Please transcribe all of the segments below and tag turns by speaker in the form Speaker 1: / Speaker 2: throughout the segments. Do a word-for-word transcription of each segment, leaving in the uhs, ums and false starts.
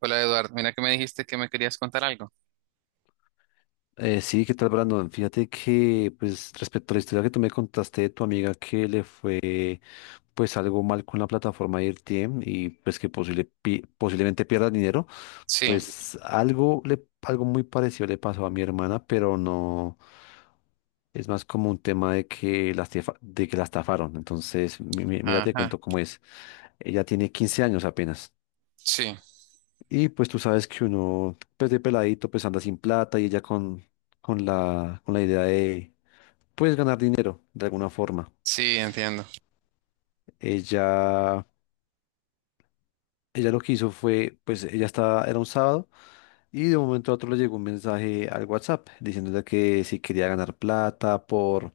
Speaker 1: Hola Eduardo, mira que me dijiste que me querías contar algo.
Speaker 2: Eh, sí, ¿qué tal, Brandon? Fíjate que, pues, respecto a la historia que tú me contaste de tu amiga que le fue, pues, algo mal con la plataforma de R T M y, pues, que posible, pi- posiblemente pierda dinero,
Speaker 1: Sí,
Speaker 2: pues, algo, le, algo muy parecido le pasó a mi hermana, pero no, es más como un tema de que la, estafa- de que la estafaron. Entonces, mi- mi- mira, te
Speaker 1: ajá,
Speaker 2: cuento cómo es. Ella tiene quince años apenas.
Speaker 1: sí,
Speaker 2: Y pues tú sabes que uno, pues de peladito, pues anda sin plata y ella con, con la, con la idea de, pues ganar dinero de alguna forma.
Speaker 1: sí, entiendo.
Speaker 2: Ella, ella lo que hizo fue, pues ella estaba, era un sábado y de un momento a otro le llegó un mensaje al WhatsApp diciéndole que si quería ganar plata por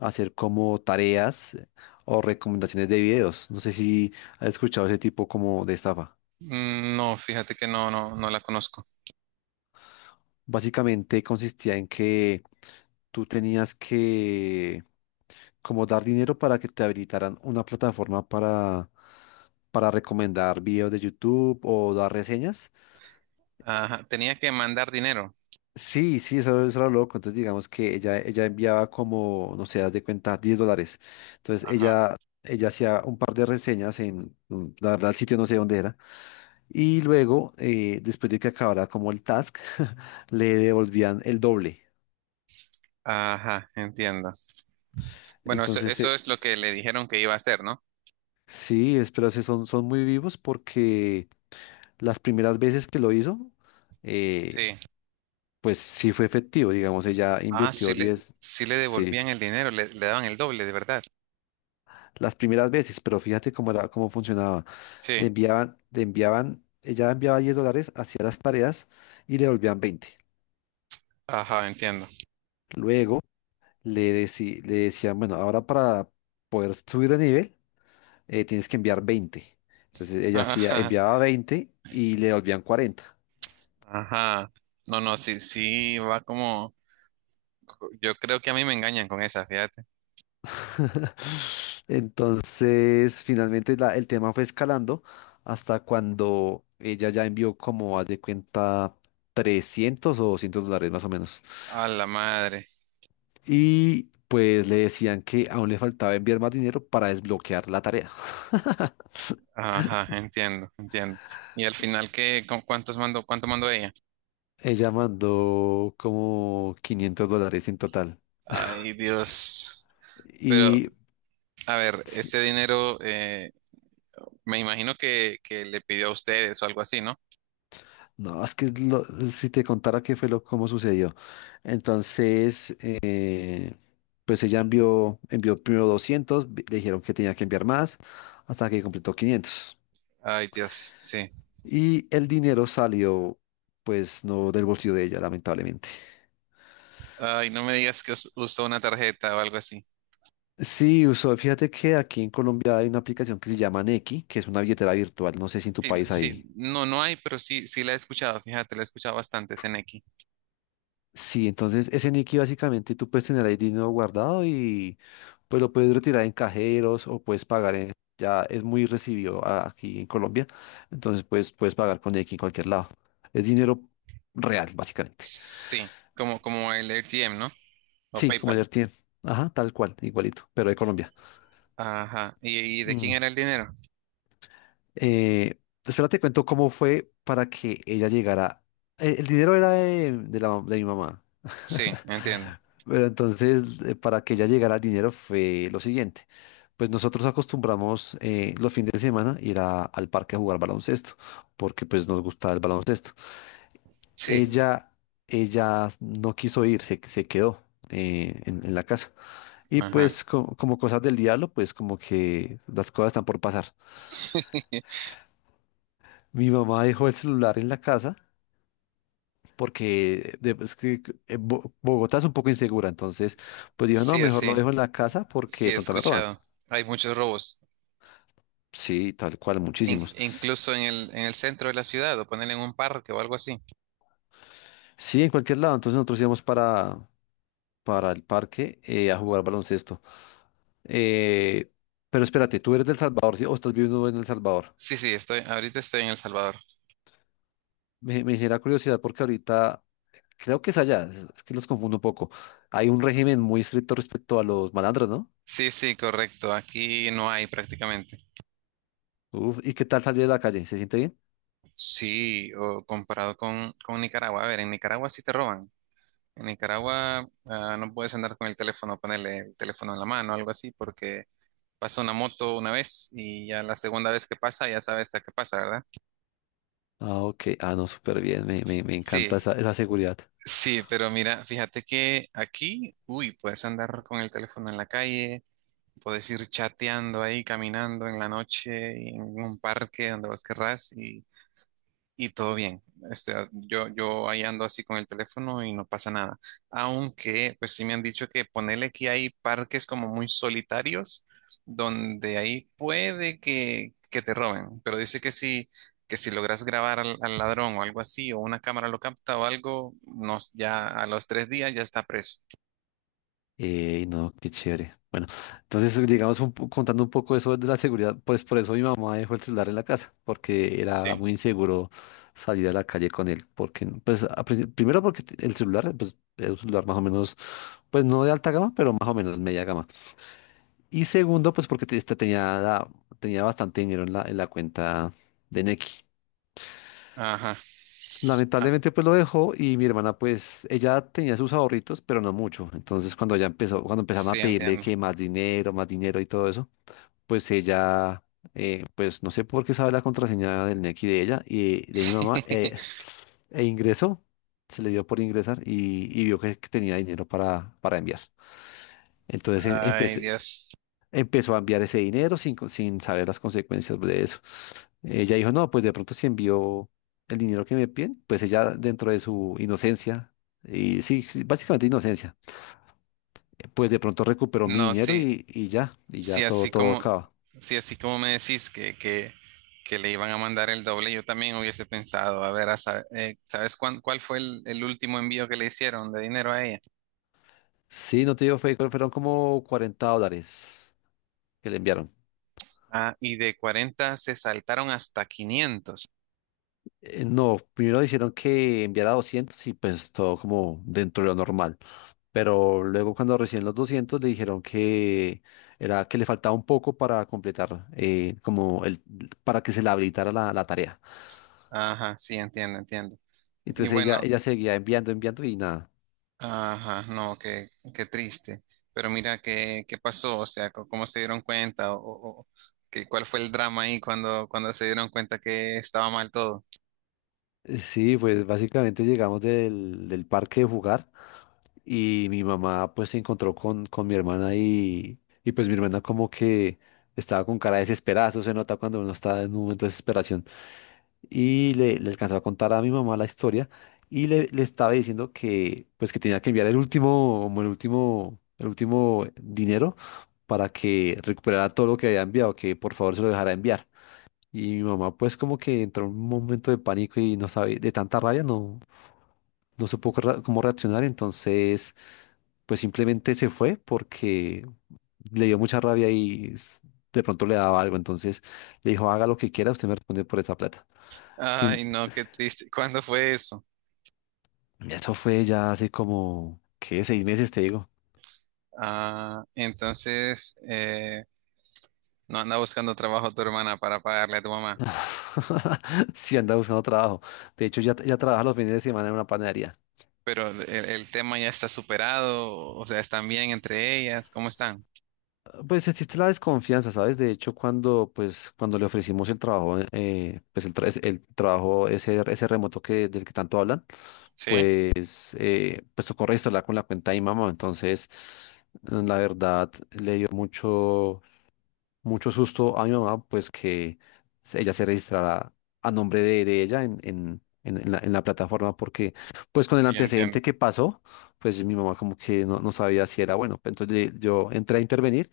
Speaker 2: hacer como tareas o recomendaciones de videos. No sé si has escuchado ese tipo como de estafa.
Speaker 1: Mm, No, fíjate que no, no, no la conozco.
Speaker 2: Básicamente consistía en que tú tenías que como dar dinero para que te habilitaran una plataforma para, para recomendar videos de YouTube o dar reseñas.
Speaker 1: Ajá, tenía que mandar dinero.
Speaker 2: Sí, sí, eso, era eso era loco. Entonces digamos que ella, ella enviaba como, no sé, haz de cuenta, diez dólares. Entonces
Speaker 1: Ajá,
Speaker 2: ella, ella hacía un par de reseñas en, mm, la verdad, el sitio no sé dónde era. Y luego, eh, después de que acabara como el task, le devolvían el doble.
Speaker 1: ajá, entiendo. Bueno, eso,
Speaker 2: Entonces,
Speaker 1: eso
Speaker 2: eh,
Speaker 1: es lo que le dijeron que iba a hacer, ¿no?
Speaker 2: Sí, es- pero se son, son muy vivos porque las primeras veces que lo hizo, eh,
Speaker 1: Sí.
Speaker 2: pues sí fue efectivo, digamos, ella
Speaker 1: Ah, sí
Speaker 2: invirtió
Speaker 1: le,
Speaker 2: diez,
Speaker 1: sí le
Speaker 2: sí,
Speaker 1: devolvían el dinero, le, le daban el doble, de verdad.
Speaker 2: las primeras veces, pero fíjate cómo era, cómo funcionaba. Le
Speaker 1: Sí,
Speaker 2: enviaban, le enviaban, ella enviaba diez dólares, hacía las tareas y le volvían veinte.
Speaker 1: ajá, entiendo.
Speaker 2: Luego le, deci- le decían, bueno, ahora para poder subir de nivel, eh, tienes que enviar veinte. Entonces ella hacía,
Speaker 1: Ajá,
Speaker 2: enviaba veinte y le volvían cuarenta.
Speaker 1: ajá. No, no, sí, sí, va como, yo creo que a mí me engañan con esa, fíjate.
Speaker 2: Entonces, finalmente la- el tema fue escalando hasta cuando ella ya envió como, haz de cuenta, trescientos o doscientos dólares más o menos.
Speaker 1: A la madre.
Speaker 2: Y pues le decían que aún le faltaba enviar más dinero para desbloquear la tarea.
Speaker 1: Ajá, entiendo, entiendo. Y al final, ¿qué, ¿con cuántos mandó, cuánto mandó ella?
Speaker 2: Ella mandó como quinientos dólares en total.
Speaker 1: Ay, Dios. Pero,
Speaker 2: Y
Speaker 1: a ver, ese dinero, eh, me imagino que, que le pidió a ustedes o algo así, ¿no?
Speaker 2: no, es que lo- si te contara qué fue lo, cómo sucedió. Entonces, eh, pues ella envió, envió primero doscientos, vi- le dijeron que tenía que enviar más, hasta que completó quinientos.
Speaker 1: Ay, Dios, sí.
Speaker 2: Y el dinero salió, pues, no del bolsillo de ella, lamentablemente.
Speaker 1: Ay, no me digas que us- usó una tarjeta o algo así.
Speaker 2: Sí, usó, fíjate que aquí en Colombia hay una aplicación que se llama Nequi, que es una billetera virtual. No sé si en tu
Speaker 1: Sí, la-
Speaker 2: país
Speaker 1: sí,
Speaker 2: hay.
Speaker 1: no, no hay, pero sí, sí la he escuchado, fíjate, la he escuchado bastante, Seneki.
Speaker 2: Sí, entonces ese Nicky básicamente tú puedes tener ahí dinero guardado y pues lo puedes retirar en cajeros o puedes pagar en... Ya es muy recibido a- aquí en Colombia, entonces puedes, puedes pagar con Nicky en cualquier lado. Es dinero real, básicamente.
Speaker 1: Sí, como, como el R T M, ¿no? O
Speaker 2: Sí, como
Speaker 1: PayPal.
Speaker 2: el tiene. Ajá, tal cual, igualito, pero de Colombia.
Speaker 1: Ajá. ¿Y, y de quién
Speaker 2: Mm.
Speaker 1: era el dinero?
Speaker 2: Eh, Espérate, cuento cómo fue para que ella llegara. Eh, El, dinero era de, de la, de mi mamá.
Speaker 1: Sí, entiendo.
Speaker 2: Pero entonces, eh, para que ella llegara el dinero fue lo siguiente. Pues nosotros acostumbramos eh, los fines de semana ir a- al parque a jugar baloncesto, porque pues nos gustaba el baloncesto.
Speaker 1: Sí,
Speaker 2: Ella, ella no quiso ir, se, se quedó eh, en, en la casa. Y
Speaker 1: ajá.
Speaker 2: pues co- como cosas del diablo, pues como que las cosas están por pasar. Mi mamá dejó el celular en la casa. Porque de- es que eh, Bo- Bogotá es un poco insegura, entonces pues dijo, no,
Speaker 1: Sí,
Speaker 2: mejor lo
Speaker 1: sí,
Speaker 2: dejo en la casa porque
Speaker 1: sí
Speaker 2: de
Speaker 1: he
Speaker 2: pronto me roban.
Speaker 1: escuchado. Hay muchos robos,
Speaker 2: Sí, tal cual,
Speaker 1: in-
Speaker 2: muchísimos.
Speaker 1: incluso en el, en el centro de la ciudad, o ponerle en un parque o algo así.
Speaker 2: Sí, en cualquier lado. Entonces nosotros íbamos para, para el parque eh, a jugar baloncesto. Eh, pero espérate, ¿tú eres del Salvador, sí? ¿O estás viviendo en El Salvador?
Speaker 1: Sí, sí, estoy, ahorita estoy en El Salvador.
Speaker 2: Me, me genera curiosidad porque ahorita creo que es allá, es es que los confundo un poco. Hay un régimen muy estricto respecto a los malandros, ¿no?
Speaker 1: Sí, sí, correcto. Aquí no hay prácticamente.
Speaker 2: Uf, ¿y qué tal salir de la calle? ¿Se siente bien?
Speaker 1: Sí, o comparado con, con Nicaragua. A ver, en Nicaragua sí te roban. En Nicaragua ah, no puedes andar con el teléfono, ponerle el teléfono en la mano o algo así, porque pasa una moto una vez y ya la segunda vez que pasa ya sabes a qué pasa, ¿verdad?
Speaker 2: Ah, ok. Ah, no, súper bien. Me, me, me
Speaker 1: Sí,
Speaker 2: encanta esa, esa seguridad.
Speaker 1: sí, pero mira, fíjate que aquí, uy, puedes andar con el teléfono en la calle, puedes ir chateando ahí, caminando en la noche, y en un parque, donde vos querrás, y todo bien. Este, yo, yo ahí ando así con el teléfono y no pasa nada. Aunque, pues sí me han dicho que ponele que hay parques como muy solitarios, donde ahí puede que, que te roben. Pero dice que si, que si logras grabar al, al ladrón o algo así, o una cámara lo capta o algo, nos, ya a los tres días ya está preso.
Speaker 2: Eh, no, qué chévere. Bueno, entonces llegamos un po- contando un poco eso de la seguridad, pues por eso mi mamá dejó el celular en la casa, porque era
Speaker 1: Sí.
Speaker 2: muy inseguro salir a la calle con él, porque pues a princi- primero porque el celular pues, es un celular más o menos, pues no de alta gama, pero más o menos media gama. Y segundo, pues porque te- este tenía, tenía bastante dinero en la, en la cuenta de Nequi.
Speaker 1: Ajá. Ah,
Speaker 2: Lamentablemente pues lo dejó y mi hermana pues ella tenía sus ahorritos, pero no mucho. Entonces cuando ya empezó, cuando empezaron
Speaker 1: sí,
Speaker 2: a pedirle
Speaker 1: entiendo.
Speaker 2: que más dinero, más dinero y todo eso, pues ella, eh, pues no sé por qué sabe la contraseña del Nequi de ella y de mi mamá, eh, e ingresó, se le dio por ingresar y, y vio que, que tenía dinero para, para enviar. Entonces em-
Speaker 1: Ay,
Speaker 2: empecé,
Speaker 1: Dios.
Speaker 2: empezó a enviar ese dinero sin, co- sin saber las consecuencias de eso. Ella dijo, no, pues de pronto si envió el dinero que me piden, pues ella dentro de su inocencia, y sí, sí, básicamente inocencia, pues de pronto recuperó mi
Speaker 1: No,
Speaker 2: dinero
Speaker 1: sí.
Speaker 2: y, y ya, y
Speaker 1: Si
Speaker 2: ya todo,
Speaker 1: así
Speaker 2: todo
Speaker 1: como,
Speaker 2: acaba.
Speaker 1: si así como me decís que, que, que le iban a mandar el doble, yo también hubiese pensado, a ver, a sa- eh, ¿sabes cuán- cuál fue el, el último envío que le hicieron de dinero a ella?
Speaker 2: Sí, no te digo, fue, fueron como cuarenta dólares que le enviaron.
Speaker 1: Ah, y de cuarenta se saltaron hasta quinientos.
Speaker 2: Eh, No, primero dijeron que enviara doscientos y pues todo como dentro de lo normal. Pero luego cuando recién los doscientos le dijeron que era que le faltaba un poco para completar, eh, como el, para que se le habilitara la, la tarea.
Speaker 1: Ajá, sí, entiendo, entiendo. Y
Speaker 2: Entonces ella,
Speaker 1: bueno,
Speaker 2: ella seguía enviando, enviando y nada.
Speaker 1: ajá, no, qué, qué triste. Pero mira, qué, qué pasó, o sea, co- cómo se dieron cuenta, o, o- o que, cuál fue el drama ahí cuando, cuando se dieron cuenta que estaba mal todo.
Speaker 2: Eh, Sí, pues básicamente llegamos del, del parque de jugar y mi mamá pues se encontró con, con mi hermana y, y pues mi hermana como que estaba con cara desesperada, eso se nota cuando uno está en un momento de desesperación. Y le, le alcanzaba a contar a mi mamá la historia y le, le estaba diciendo que pues que tenía que enviar el último como el último el último dinero para que recuperara todo lo que había enviado, que por favor se lo dejara enviar. Y mi mamá pues como que entró en un momento de pánico y no sabía, de tanta rabia no no supo qué ra- cómo reaccionar, entonces pues simplemente se fue porque le dio mucha rabia y s- de pronto le daba algo, entonces le dijo, haga lo que quiera, usted me responde por esa plata.
Speaker 1: Ay, no, qué triste. ¿Cuándo fue eso?
Speaker 2: Eso fue ya hace como, ¿qué? Seis meses, te digo.
Speaker 1: Ah, entonces eh, no anda buscando trabajo tu hermana para pagarle a tu mamá.
Speaker 2: Sí, andaba buscando trabajo. De hecho, ya, ya trabaja los fines de semana en una panadería.
Speaker 1: Pero el, el tema ya está superado, o sea, están bien entre ellas, ¿cómo están?
Speaker 2: Pues existe la desconfianza, ¿sabes? De hecho, cuando, pues, cuando le ofrecimos el trabajo, eh, pues el, tra- es- el trabajo ese, ese, remoto que, del que tanto hablan,
Speaker 1: Sí,
Speaker 2: pues, eh, pues tocó registrarla con la cuenta de mi mamá. Entonces, la verdad, le dio mucho mucho susto a mi mamá, pues que se- ella se registrara a nombre de, de ella en, en, en- en la, en la plataforma, porque pues con el
Speaker 1: sí, entiendo.
Speaker 2: antecedente que pasó, pues mi mamá como que no, no sabía si era bueno. Entonces le- yo entré a intervenir,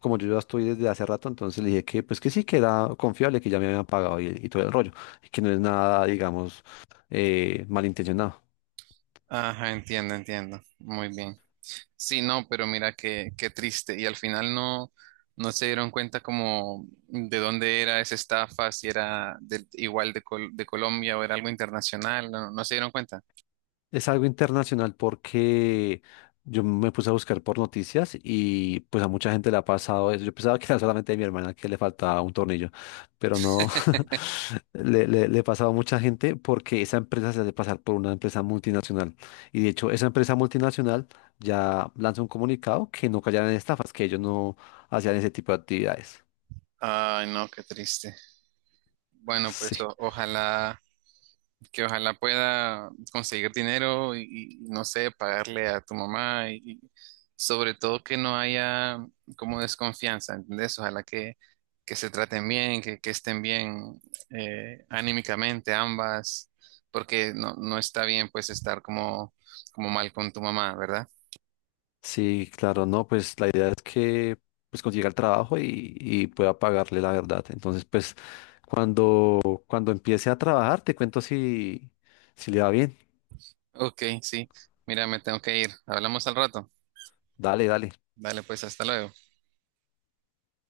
Speaker 2: como yo ya estoy desde hace rato, entonces le dije que pues que sí, que era confiable, que ya me habían pagado y, y todo el rollo, y que no es nada, digamos, eh, malintencionado.
Speaker 1: Ajá, entiendo, entiendo. Muy bien. Sí, no, pero mira qué, qué triste. Y al final no, no se dieron cuenta como de dónde era esa estafa, si era del- igual de, Col- de Colombia o era algo internacional, no, no se dieron cuenta.
Speaker 2: Es algo internacional porque yo me puse a buscar por noticias y pues a mucha gente le ha pasado eso. Yo pensaba que era solamente a mi hermana que le faltaba un tornillo, pero no, le, le, le ha pasado a mucha gente porque esa empresa se hace pasar por una empresa multinacional. Y de hecho, esa empresa multinacional ya lanza un comunicado que no cayeran en estafas, que ellos no hacían ese tipo de actividades.
Speaker 1: Ay, no, qué triste. Bueno, pues
Speaker 2: Sí.
Speaker 1: o- ojalá, que ojalá pueda conseguir dinero y, y, no sé, pagarle a tu mamá y, y sobre todo que no haya como desconfianza, ¿entendés? Ojalá que, que se traten bien, que, que estén bien eh, anímicamente ambas, porque no, no está bien pues estar como, como mal con tu mamá, ¿verdad?
Speaker 2: Sí, claro, no, pues la idea es que pues consiga el trabajo y, y pueda pagarle la verdad. Entonces, pues cuando, cuando empiece a trabajar, te cuento si, si le va bien.
Speaker 1: Ok, sí, mira, me tengo que ir. Hablamos al rato.
Speaker 2: Dale, dale.
Speaker 1: Dale, pues, hasta luego.